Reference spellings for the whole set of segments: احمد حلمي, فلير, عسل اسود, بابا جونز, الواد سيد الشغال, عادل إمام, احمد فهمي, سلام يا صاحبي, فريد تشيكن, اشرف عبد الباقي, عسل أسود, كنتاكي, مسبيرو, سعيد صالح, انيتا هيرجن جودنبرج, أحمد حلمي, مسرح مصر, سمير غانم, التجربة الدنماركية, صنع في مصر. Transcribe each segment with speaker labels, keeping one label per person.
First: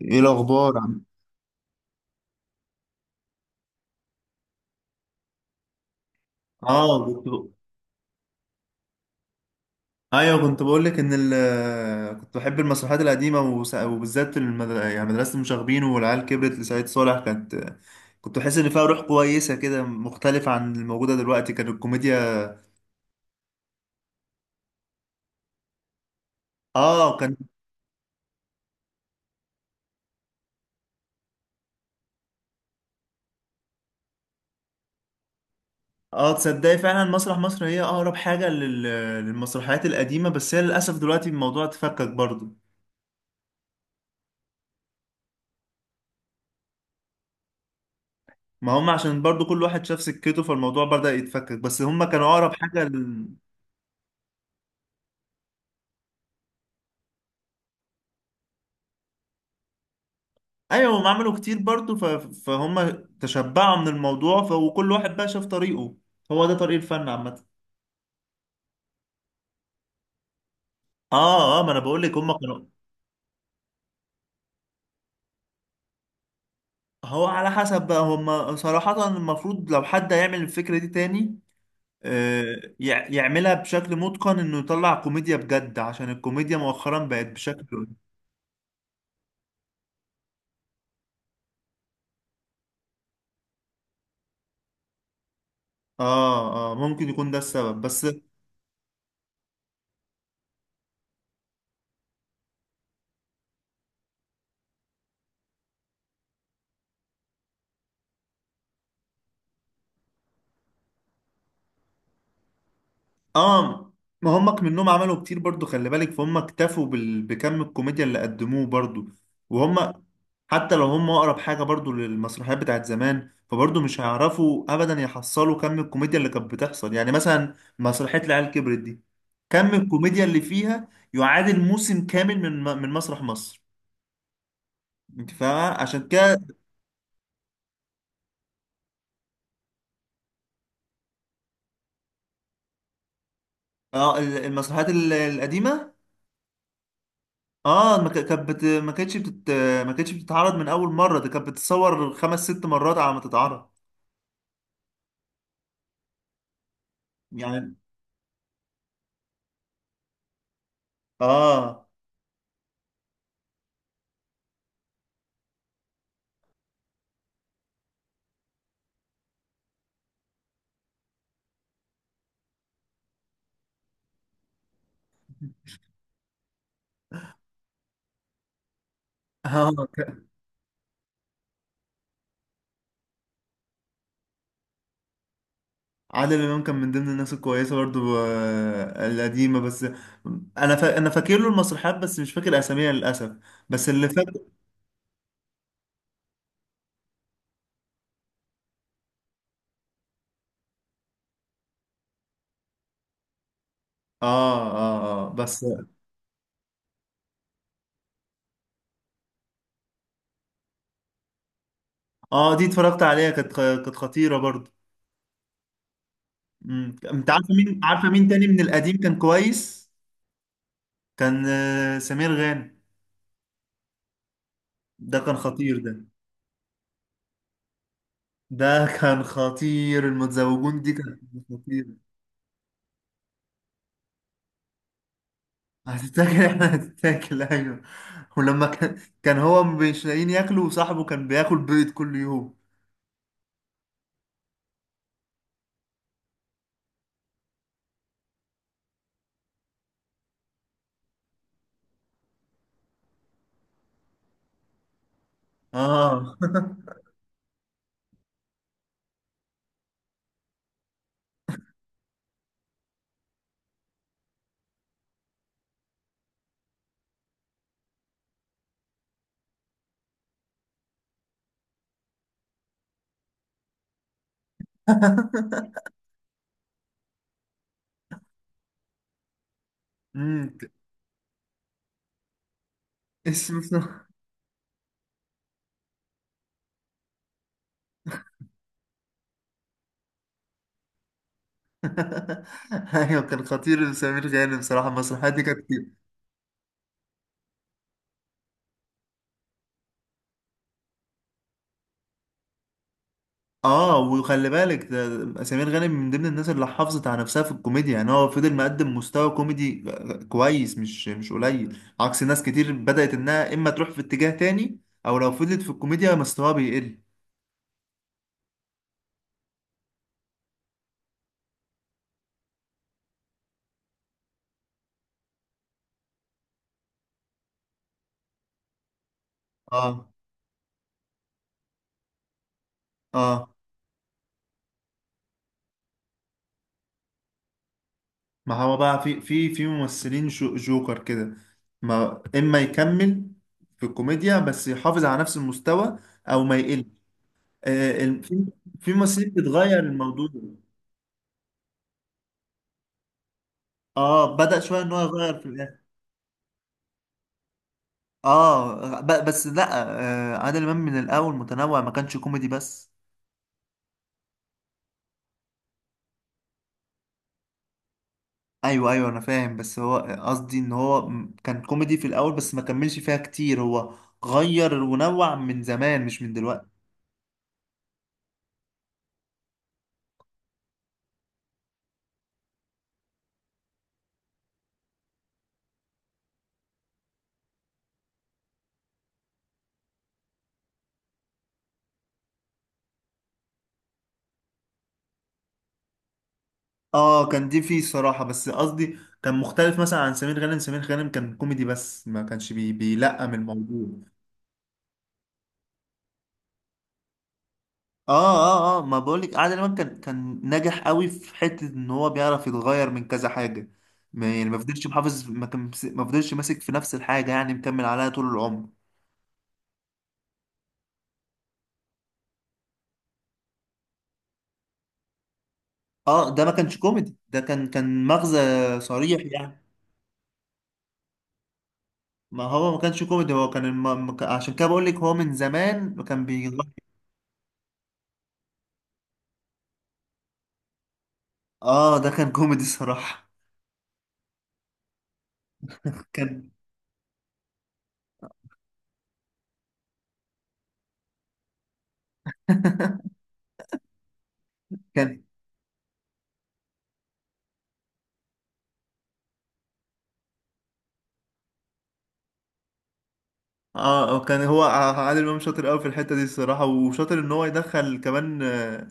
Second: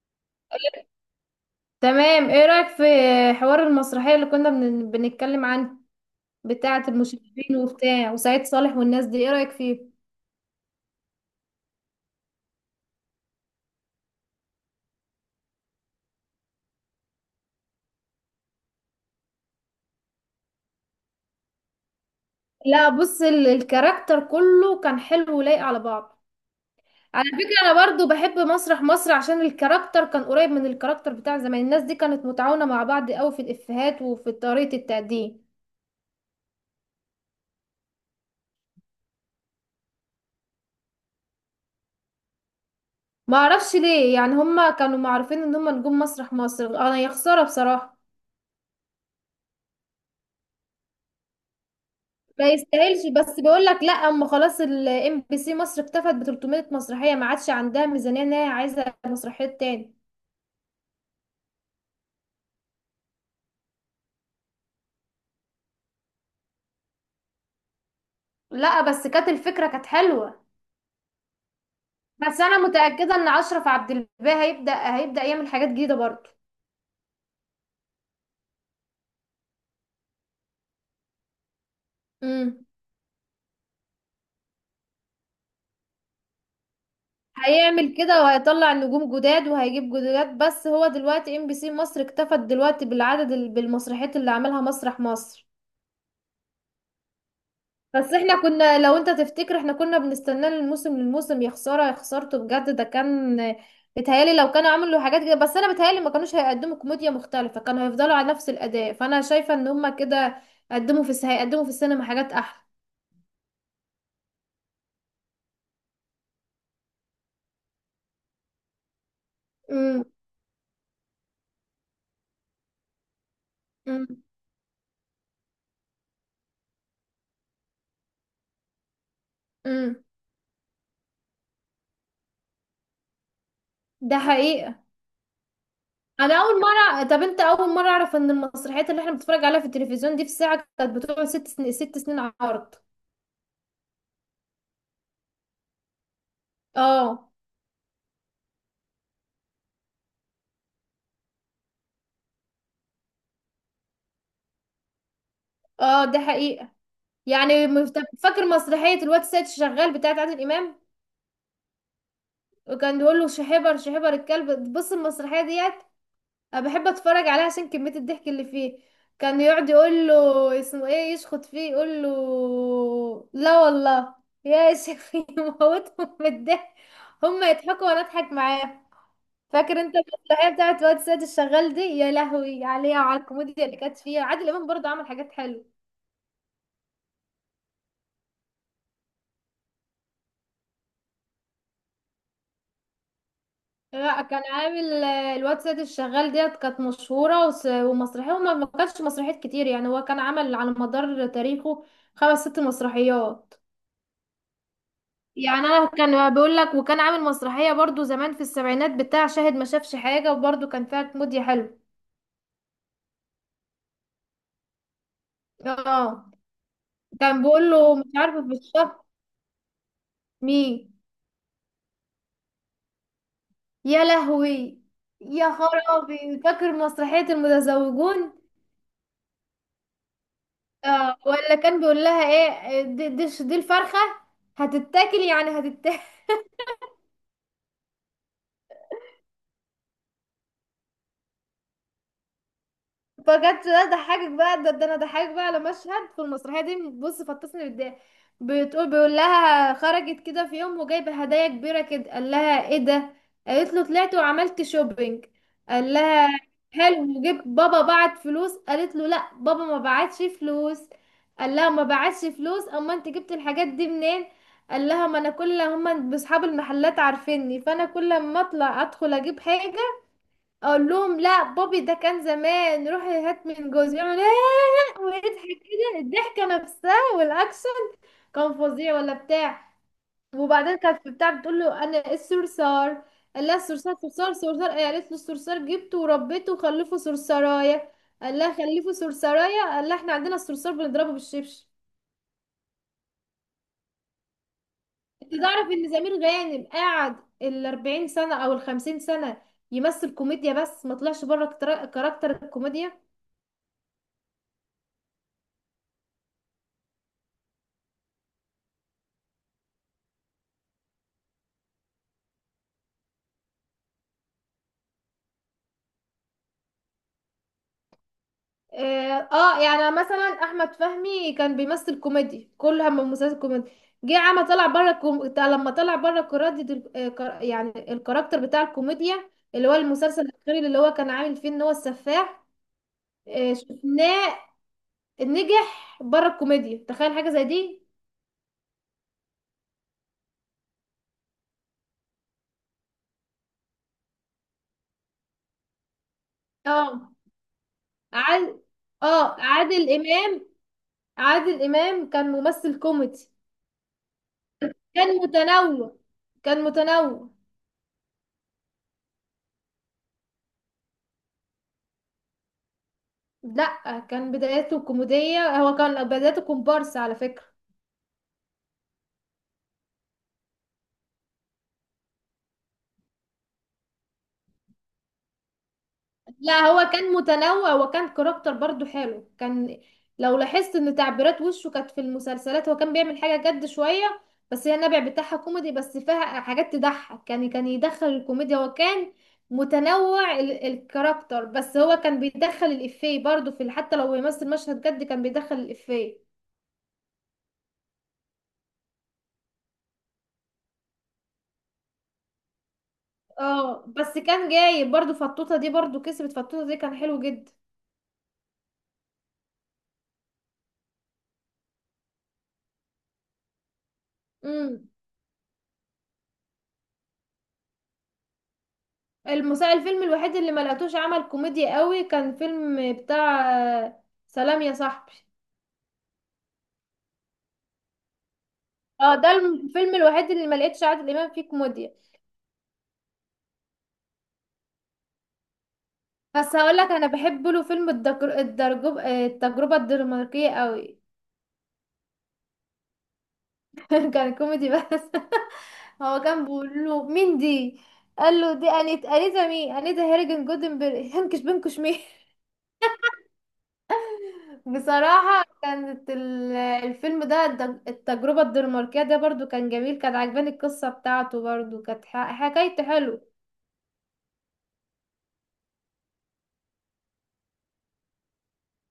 Speaker 1: ايه الاخبار عم؟
Speaker 2: تمام، ايه رأيك في حوار المسرحية اللي كنا بنتكلم عنه، بتاعة
Speaker 1: اه كنت
Speaker 2: المشرفين وبتاع وسعيد صالح والناس دي؟ ايه رأيك فيه؟
Speaker 1: ايوه كنت بقول لك ان كنت بحب المسرحيات القديمه وبالذات يعني مدرسه المشاغبين والعيال كبرت لسعيد صالح، كنت بحس ان فيها روح كويسه كده مختلفه عن الموجوده دلوقتي، كان الكوميديا.
Speaker 2: لا بص، الكاركتر كله كان حلو ولايق على بعض.
Speaker 1: اه
Speaker 2: على
Speaker 1: كان
Speaker 2: فكرة انا برضو بحب مسرح مصر عشان الكاركتر كان قريب من الكاركتر بتاع زمان. الناس دي كانت متعاونة مع بعض قوي في الافيهات وفي طريقة التقديم.
Speaker 1: اه تصدقي فعلا مسرح مصر هي اقرب حاجه للمسرحيات القديمه، بس هي للاسف دلوقتي الموضوع اتفكك برضه.
Speaker 2: ما اعرفش ليه، يعني هما كانوا معروفين ان هما نجوم مسرح مصر. انا يا خسارة بصراحة
Speaker 1: ما هم عشان برضه كل واحد شاف سكته فالموضوع بدأ يتفكك، بس هم كانوا
Speaker 2: ما
Speaker 1: اقرب حاجه.
Speaker 2: يستاهلش. بس بيقول لك لا، اما خلاص الام بي سي مصر اكتفت ب 300 مسرحيه، ما عادش عندها ميزانيه ان هي عايزه مسرحيات تاني.
Speaker 1: ايوه هم عملوا كتير برضو فهم تشبعوا من الموضوع وكل واحد بقى شاف طريقه، هو ده طريق الفن عامة.
Speaker 2: لا بس كانت الفكرة كانت حلوة.
Speaker 1: اه ما انا بقول لك هم
Speaker 2: بس انا
Speaker 1: كانوا.
Speaker 2: متاكده ان اشرف عبد الباقي هيبدا يعمل حاجات جديده برضه.
Speaker 1: هو على حسب بقى، هم صراحة المفروض لو حد هيعمل الفكرة دي تاني،
Speaker 2: امم
Speaker 1: آه يعملها بشكل متقن، انه يطلع كوميديا بجد عشان الكوميديا مؤخرا بقت بشكل.
Speaker 2: هيعمل كده وهيطلع نجوم جداد وهيجيب جداد، بس هو دلوقتي ام بي سي مصر اكتفت دلوقتي بالعدد بالمسرحيات اللي عملها مسرح مصر.
Speaker 1: اه ممكن يكون ده السبب بس.
Speaker 2: بس احنا كنا، لو انت تفتكر، احنا كنا بنستناه من الموسم للموسم. يا خساره يا خسارته بجد، ده كان بيتهيالي لو كانوا عملوا حاجات كده. بس انا بيتهيالي ما كانوش هيقدموا كوميديا مختلفه، كانوا هيفضلوا على نفس الاداء. فانا شايفه ان هما كده قدموا هيقدموا في السينما حاجات احلى.
Speaker 1: اه ما هم منهم عملوا كتير برضو، خلي بالك، فهم اكتفوا بكم الكوميديا اللي قدموه برضو. وهم
Speaker 2: امم
Speaker 1: حتى لو هم اقرب حاجه برضو للمسرحيات بتاعت زمان، فبرضو مش
Speaker 2: امم
Speaker 1: هيعرفوا ابدا يحصلوا كم الكوميديا اللي كانت بتحصل، يعني مثلا مسرحيه العيال كبرت دي، كم
Speaker 2: امم
Speaker 1: الكوميديا اللي فيها يعادل موسم كامل من من مسرح مصر.
Speaker 2: ده حقيقه.
Speaker 1: انت فاهمه؟ عشان
Speaker 2: انا
Speaker 1: كده.
Speaker 2: اول مره، طب انت اول مره اعرف ان المسرحيات اللي احنا بنتفرج عليها في التلفزيون دي في الساعه كانت بتقعد 6 سنين، 6 سنين عرض.
Speaker 1: اه المسرحيات القديمه.
Speaker 2: اه.
Speaker 1: اه ما كانتش بتتعرض من اول مره، ده كانت بتتصور خمس ست مرات على ما تتعرض.
Speaker 2: اه ده حقيقه. يعني
Speaker 1: يعني
Speaker 2: فاكر مسرحية الواد سيد شغال بتاعت عادل إمام؟
Speaker 1: اه.
Speaker 2: وكان بيقول له شحبر، شحبر الكلب. بص المسرحية ديت أنا بحب أتفرج عليها عشان كمية الضحك اللي فيه. كان يقعد يقول له اسمه ايه، يشخط فيه يقول له لا والله، يا شيخ يموتهم من الضحك. هما يضحكوا وانا اضحك معاه.
Speaker 1: اه
Speaker 2: فاكر انت المسرحية بتاعت الواد سيد الشغال دي؟ يا لهوي عليها وعلى الكوميديا اللي كانت فيها. عادل إمام برضه عمل حاجات حلوة.
Speaker 1: عادل امام كان من ضمن الناس الكويسه برضو، القديمه بس. انا فاكر له المسرحيات بس مش فاكر اساميها للاسف، بس اللي
Speaker 2: لا
Speaker 1: فاكر.
Speaker 2: كان عامل، الواد سيد الشغال ديت كانت مشهورة ومسرحية. وما ما كانش مسرحيات كتير يعني، هو كان عمل على مدار تاريخه خمس ست مسرحيات.
Speaker 1: اه بس.
Speaker 2: يعني انا كان بقول لك، وكان عامل مسرحية برضو زمان في السبعينات بتاع شاهد ما شافش حاجة، وبرضو كان فيها كوميديا حلو.
Speaker 1: اه دي اتفرجت عليها، كانت كانت خطيره برضو.
Speaker 2: اه
Speaker 1: مم. انت
Speaker 2: كان
Speaker 1: عارفه
Speaker 2: بيقول
Speaker 1: مين؟
Speaker 2: له مش
Speaker 1: عارفه مين تاني
Speaker 2: عارفة في
Speaker 1: من القديم
Speaker 2: الشهر.
Speaker 1: كان كويس؟
Speaker 2: مين؟
Speaker 1: كان سمير غانم،
Speaker 2: يا لهوي.
Speaker 1: ده كان
Speaker 2: يا
Speaker 1: خطير ده.
Speaker 2: خرابي، فاكر مسرحية المتزوجون؟
Speaker 1: ده كان خطير، المتزوجون دي
Speaker 2: اه،
Speaker 1: كانت
Speaker 2: ولا كان
Speaker 1: خطير.
Speaker 2: بيقول لها ايه، دي الفرخة هتتاكل، يعني هتتاكل.
Speaker 1: هتتاكل، احنا هتتاكل ايوه. ولما كان هو مش لاقيين ياكلوا وصاحبه كان بياكل بيض كل يوم.
Speaker 2: فجت، ده ضحكك بقى، ده انا ضحكك بقى على مشهد في المسرحيه دي. بص فطسني بالضحك. بتقول بيقول لها، خرجت كده في يوم وجايبه هدايا كبيره كده قال لها ايه ده. قالت له طلعت وعملت شوبينج. قال لها
Speaker 1: اه.
Speaker 2: حلو، وجبت بابا بعت فلوس؟ قالت له لا بابا ما بعتش فلوس. قال لها ما بعتش فلوس، اما انت جبت الحاجات دي منين؟ قال لها ما انا كل، هما اصحاب المحلات عارفيني، فانا كل ما اطلع ادخل اجيب حاجه اقول لهم لا بابي ده كان زمان روحي هات من جوزي. يعمل ايه ويضحك كده الضحكه نفسها والاكشن. كان فظيع ولا بتاع.
Speaker 1: امم.
Speaker 2: وبعدين كانت في بتاع، بتقول له انا الصرصار. قال لها
Speaker 1: اسمه
Speaker 2: الصرصار، صرصار صرصار إيه؟ قالت له الصرصار جبته وربيته وخلفه صرصرايه. قال لها خلفه صرصرايه؟ قال لها احنا عندنا الصرصار بنضربه بالشبشب.
Speaker 1: ايوه كان خطير سمير غانم بصراحه، المسرحيات
Speaker 2: انت
Speaker 1: دي كانت
Speaker 2: تعرف
Speaker 1: كتير.
Speaker 2: ان سمير غانم قعد ال 40 سنه او ال 50 سنه يمثل كوميديا، بس ما طلعش بره كاركتر الكوميديا.
Speaker 1: اه وخلي بالك، ده سمير غانم من ضمن الناس اللي حافظت على نفسها في الكوميديا، يعني هو فضل مقدم مستوى كوميدي كويس، مش قليل، عكس ناس كتير بدأت انها اما تروح في اتجاه تاني او لو فضلت في الكوميديا مستواها بيقل.
Speaker 2: اه، يعني مثلا احمد فهمي كان بيمثل كوميدي، كل هم مسلسل كوميدي. جه عمل طلع بره لما طلع بره كرادة ال... آه، كر... يعني الكاركتر بتاع الكوميديا، اللي هو
Speaker 1: اه.
Speaker 2: المسلسل الاخير اللي هو كان عامل فيه ان هو السفاح.
Speaker 1: اه
Speaker 2: شفناه. نجح بره الكوميديا، تخيل حاجة زي دي.
Speaker 1: ما هو بقى في ممثلين جوكر كده، ما اما يكمل في الكوميديا بس يحافظ على نفس المستوى او ما يقل.
Speaker 2: اه.
Speaker 1: آه في،
Speaker 2: عاد
Speaker 1: في ممثلين
Speaker 2: اه
Speaker 1: بتغير
Speaker 2: عادل
Speaker 1: الموضوع.
Speaker 2: امام، عادل امام كان ممثل كوميدي.
Speaker 1: اه بدأ شويه ان هو
Speaker 2: كان
Speaker 1: يغير في الاخر.
Speaker 2: متنوع. كان متنوع.
Speaker 1: اه بس لا، آه عادل امام من الاول متنوع، ما كانش كوميدي بس.
Speaker 2: لا كان بداياته كوميدية، هو كان بدايته كومبارس على فكرة.
Speaker 1: ايوه انا فاهم، بس هو قصدي ان هو كان كوميدي في الاول بس ما كملش فيها كتير، هو غير ونوع من زمان مش من
Speaker 2: لا
Speaker 1: دلوقتي.
Speaker 2: هو كان متنوع، وكان كاركتر برضو حلو. كان لو لاحظت ان تعبيرات وشه كانت في المسلسلات، هو كان بيعمل حاجة جد شوية بس هي النبع بتاعها كوميدي، بس فيها حاجات تضحك. كان يدخل الكوميديا. هو كان متنوع ال الكاركتر، بس هو كان بيدخل الإفيه برضو في حتى لو بيمثل مشهد جد كان بيدخل الإفيه.
Speaker 1: اه كان دي فيه الصراحة، بس قصدي كان مختلف مثلا عن سمير غانم، سمير غانم كان كوميدي بس ما كانش بيلقم
Speaker 2: اه،
Speaker 1: الموضوع.
Speaker 2: بس كان جايب برضو فطوطة دي، برضو كسبت فطوطة دي كان حلو
Speaker 1: اه اه ما بقولك عادل امام كان ناجح قوي في حتة ان هو بيعرف يتغير من كذا حاجة، ما يعني ما
Speaker 2: جدا.
Speaker 1: فضلش محافظ، ما كان ما فضلش ماسك في نفس الحاجة يعني مكمل عليها طول العمر.
Speaker 2: الفيلم الوحيد اللي ما لقيتوش عمل كوميديا قوي كان فيلم بتاع، سلام يا صاحبي.
Speaker 1: اه ده ما كانش كوميدي، ده كان مغزى
Speaker 2: اه،
Speaker 1: صريح
Speaker 2: ده
Speaker 1: يعني.
Speaker 2: الفيلم الوحيد اللي ما لقيتش عادل امام فيه كوميديا.
Speaker 1: ما هو ما كانش كوميدي، هو كان الم... ما كان- عشان كده بقولك هو من زمان كان بيغير.
Speaker 2: بس هقول لك انا بحب له فيلم، الدجر... الدرجوب... آه، التجربه الدنماركيه قوي.
Speaker 1: اه ده كان كوميدي صراحة.
Speaker 2: كان كوميدي بس. هو كان
Speaker 1: كان.
Speaker 2: بيقول له مين دي. قال له دي انيت، انيتا مين، انيتا هيرجن جودنبرج هنكش بنكش مين.
Speaker 1: كان
Speaker 2: بصراحة كانت، الفيلم ده، التجربة الدنماركية ده برضو كان جميل. كان عجباني القصة بتاعته، برضو كانت حكايته حلو.
Speaker 1: اه كان هو عادل امام شاطر قوي في الحته دي الصراحه، وشاطر ان هو يدخل كمان،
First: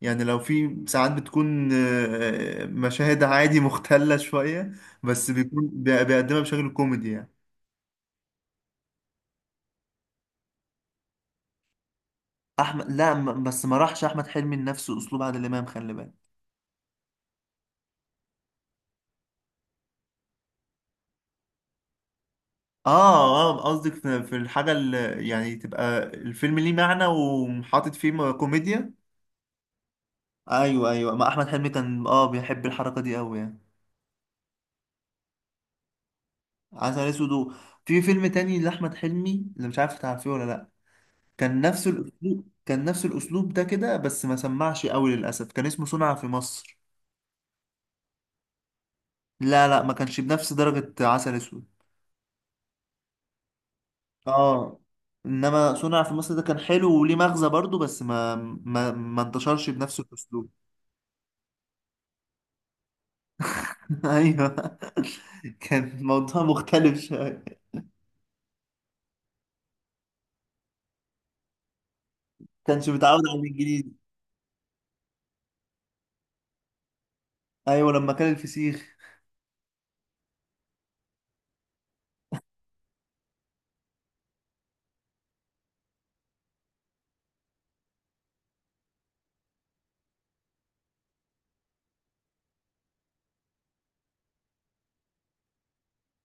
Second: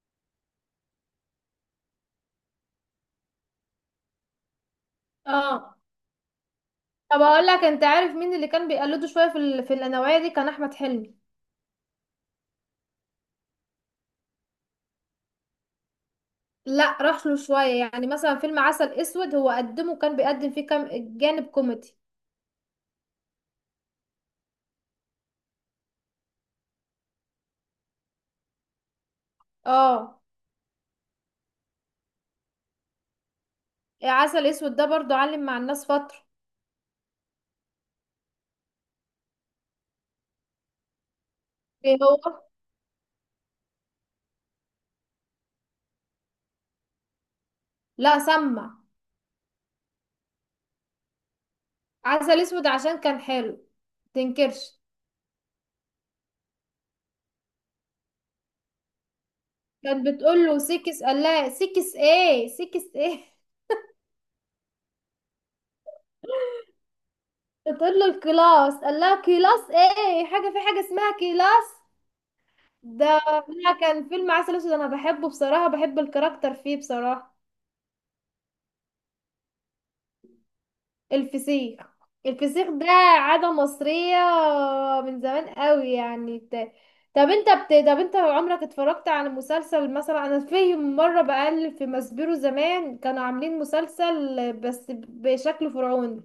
Speaker 1: يعني لو في ساعات بتكون مشاهد عادي مختله شويه بس بيكون
Speaker 2: اه.
Speaker 1: بيقدمها بشكل كوميدي
Speaker 2: طب
Speaker 1: يعني.
Speaker 2: اقول لك، انت عارف مين اللي كان بيقلده شوية في في النوعية دي؟ كان احمد حلمي.
Speaker 1: احمد لا بس ما راحش احمد حلمي لنفس اسلوب عادل امام، خلي بالك.
Speaker 2: لا راح له شوية، يعني مثلا فيلم عسل اسود هو قدمه، كان بيقدم فيه كام جانب كوميدي.
Speaker 1: اه قصدك في، في الحاجه اللي يعني تبقى الفيلم ليه معنى وحاطط فيه كوميديا.
Speaker 2: اه،
Speaker 1: ايوه ما احمد حلمي كان اه بيحب الحركه دي قوي يعني.
Speaker 2: عسل اسود ده برضو علم مع الناس فترة.
Speaker 1: عسل اسود في فيلم تاني لاحمد حلمي اللي مش عارف تعرفيه ولا لا، كان نفس
Speaker 2: ايه هو؟
Speaker 1: الاسلوب، كان نفس الاسلوب ده كده بس ما سمعش قوي للاسف، كان اسمه صنع في مصر.
Speaker 2: لا سمع.
Speaker 1: لا ما كانش بنفس درجة عسل اسود.
Speaker 2: عسل اسود عشان كان حلو. تنكرش.
Speaker 1: اه، انما صنع في مصر ده كان حلو وليه مغزى برضو، بس ما ما انتشرش بنفس
Speaker 2: كانت بتقول
Speaker 1: الاسلوب.
Speaker 2: له سيكس، قال لها سيكس ايه، سيكس ايه؟
Speaker 1: ايوه. كان الموضوع مختلف شويه.
Speaker 2: بتقول له الكلاس، قال لها كلاس ايه، حاجه في حاجه اسمها كلاس؟
Speaker 1: كانش متعود
Speaker 2: ده
Speaker 1: على
Speaker 2: لا،
Speaker 1: الانجليزي.
Speaker 2: كان فيلم عسل اسود انا بحبه بصراحه، بحب الكاركتر فيه بصراحه.
Speaker 1: ايوه لما كان الفسيخ.
Speaker 2: الفسيخ. الفسيخ ده عاده مصريه من زمان قوي، يعني طب انت طب انت عمرك اتفرجت على مسلسل مثلا؟ انا في مره بقلب في مسبيرو، زمان كانوا عاملين مسلسل بس بشكل فرعوني،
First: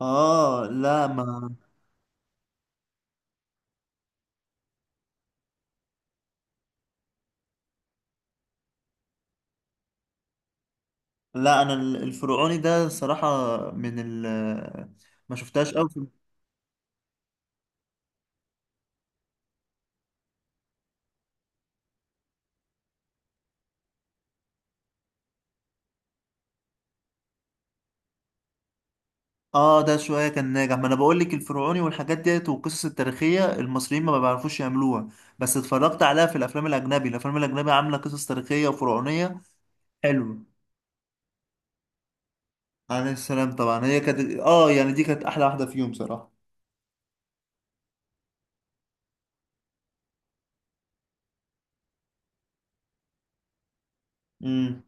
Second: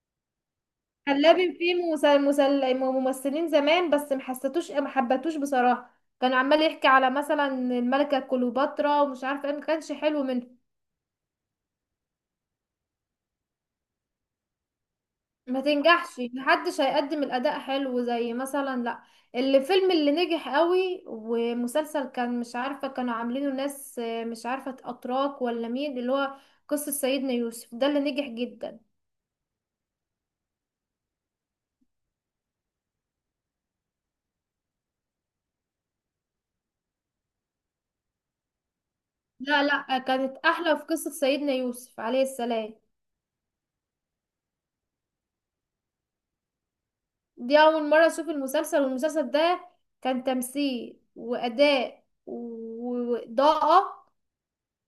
Speaker 1: اه لا
Speaker 2: حلابي
Speaker 1: ما.
Speaker 2: فيه ممثلين زمان، بس محسيتوش، ما حبتوش بصراحة. كان عمال يحكي على مثلا الملكة كليوباترا ومش عارفة ايه، ما كانش حلو منه.
Speaker 1: لا انا الفرعوني ده صراحة، من ال ما
Speaker 2: ما
Speaker 1: شفتهاش قوي
Speaker 2: تنجحش محدش هيقدم الأداء حلو زي مثلا، لا الفيلم اللي نجح قوي ومسلسل كان، مش عارفة كانوا عاملينه ناس، مش عارفة أتراك ولا مين اللي هو قصة سيدنا يوسف، ده اللي نجح جدا.
Speaker 1: اه ده شوية كان ناجح، ما انا بقول لك الفرعوني والحاجات ديت والقصص التاريخية المصريين ما بيعرفوش يعملوها، بس اتفرجت عليها في الافلام الاجنبي، الافلام الاجنبي عاملة قصص تاريخية وفرعونية
Speaker 2: لا لا، كانت
Speaker 1: حلوة.
Speaker 2: أحلى في قصة سيدنا يوسف عليه السلام.
Speaker 1: عليه السلام طبعا، هي كانت اه يعني دي كانت احلى واحدة فيهم صراحة.
Speaker 2: دي أول مرة أشوف المسلسل، والمسلسل ده كان تمثيل وأداء وإضاءة
Speaker 1: امم.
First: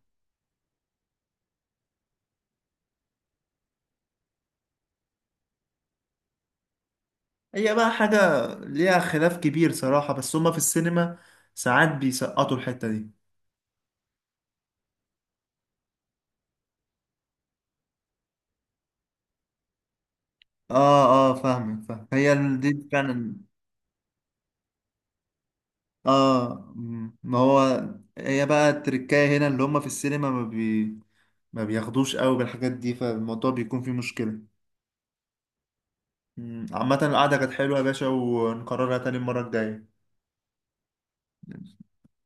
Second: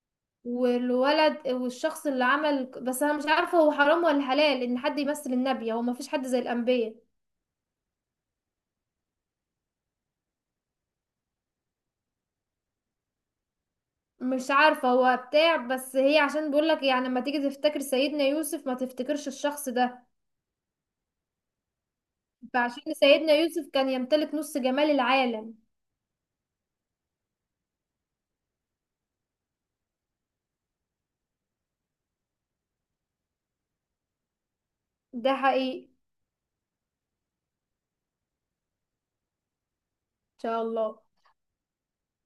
Speaker 2: والولد، والشخص اللي عمل، بس أنا مش عارفة هو حرام ولا حلال إن حد يمثل النبي، هو مفيش حد زي الأنبياء.
Speaker 1: هي بقى حاجة ليها خلاف كبير صراحة، بس هما في السينما ساعات بيسقطوا الحتة دي.
Speaker 2: مش عارفة هو بتاع، بس هي عشان بيقولك يعني لما تيجي تفتكر سيدنا يوسف ما تفتكرش الشخص ده.
Speaker 1: اه اه فاهمك، فاهم هي دي
Speaker 2: فعشان سيدنا
Speaker 1: فعلا.
Speaker 2: يوسف كان يمتلك نص جمال العالم.
Speaker 1: اه. مم. ما هو هي بقى التركاية هنا اللي هم في السينما ما بياخدوش قوي بالحاجات دي فالموضوع بيكون فيه مشكلة.
Speaker 2: ده حقيقي، إن
Speaker 1: مم. عامة القعدة كانت حلوة يا باشا، ونكررها تاني المرة الجاية.
Speaker 2: شاء الله.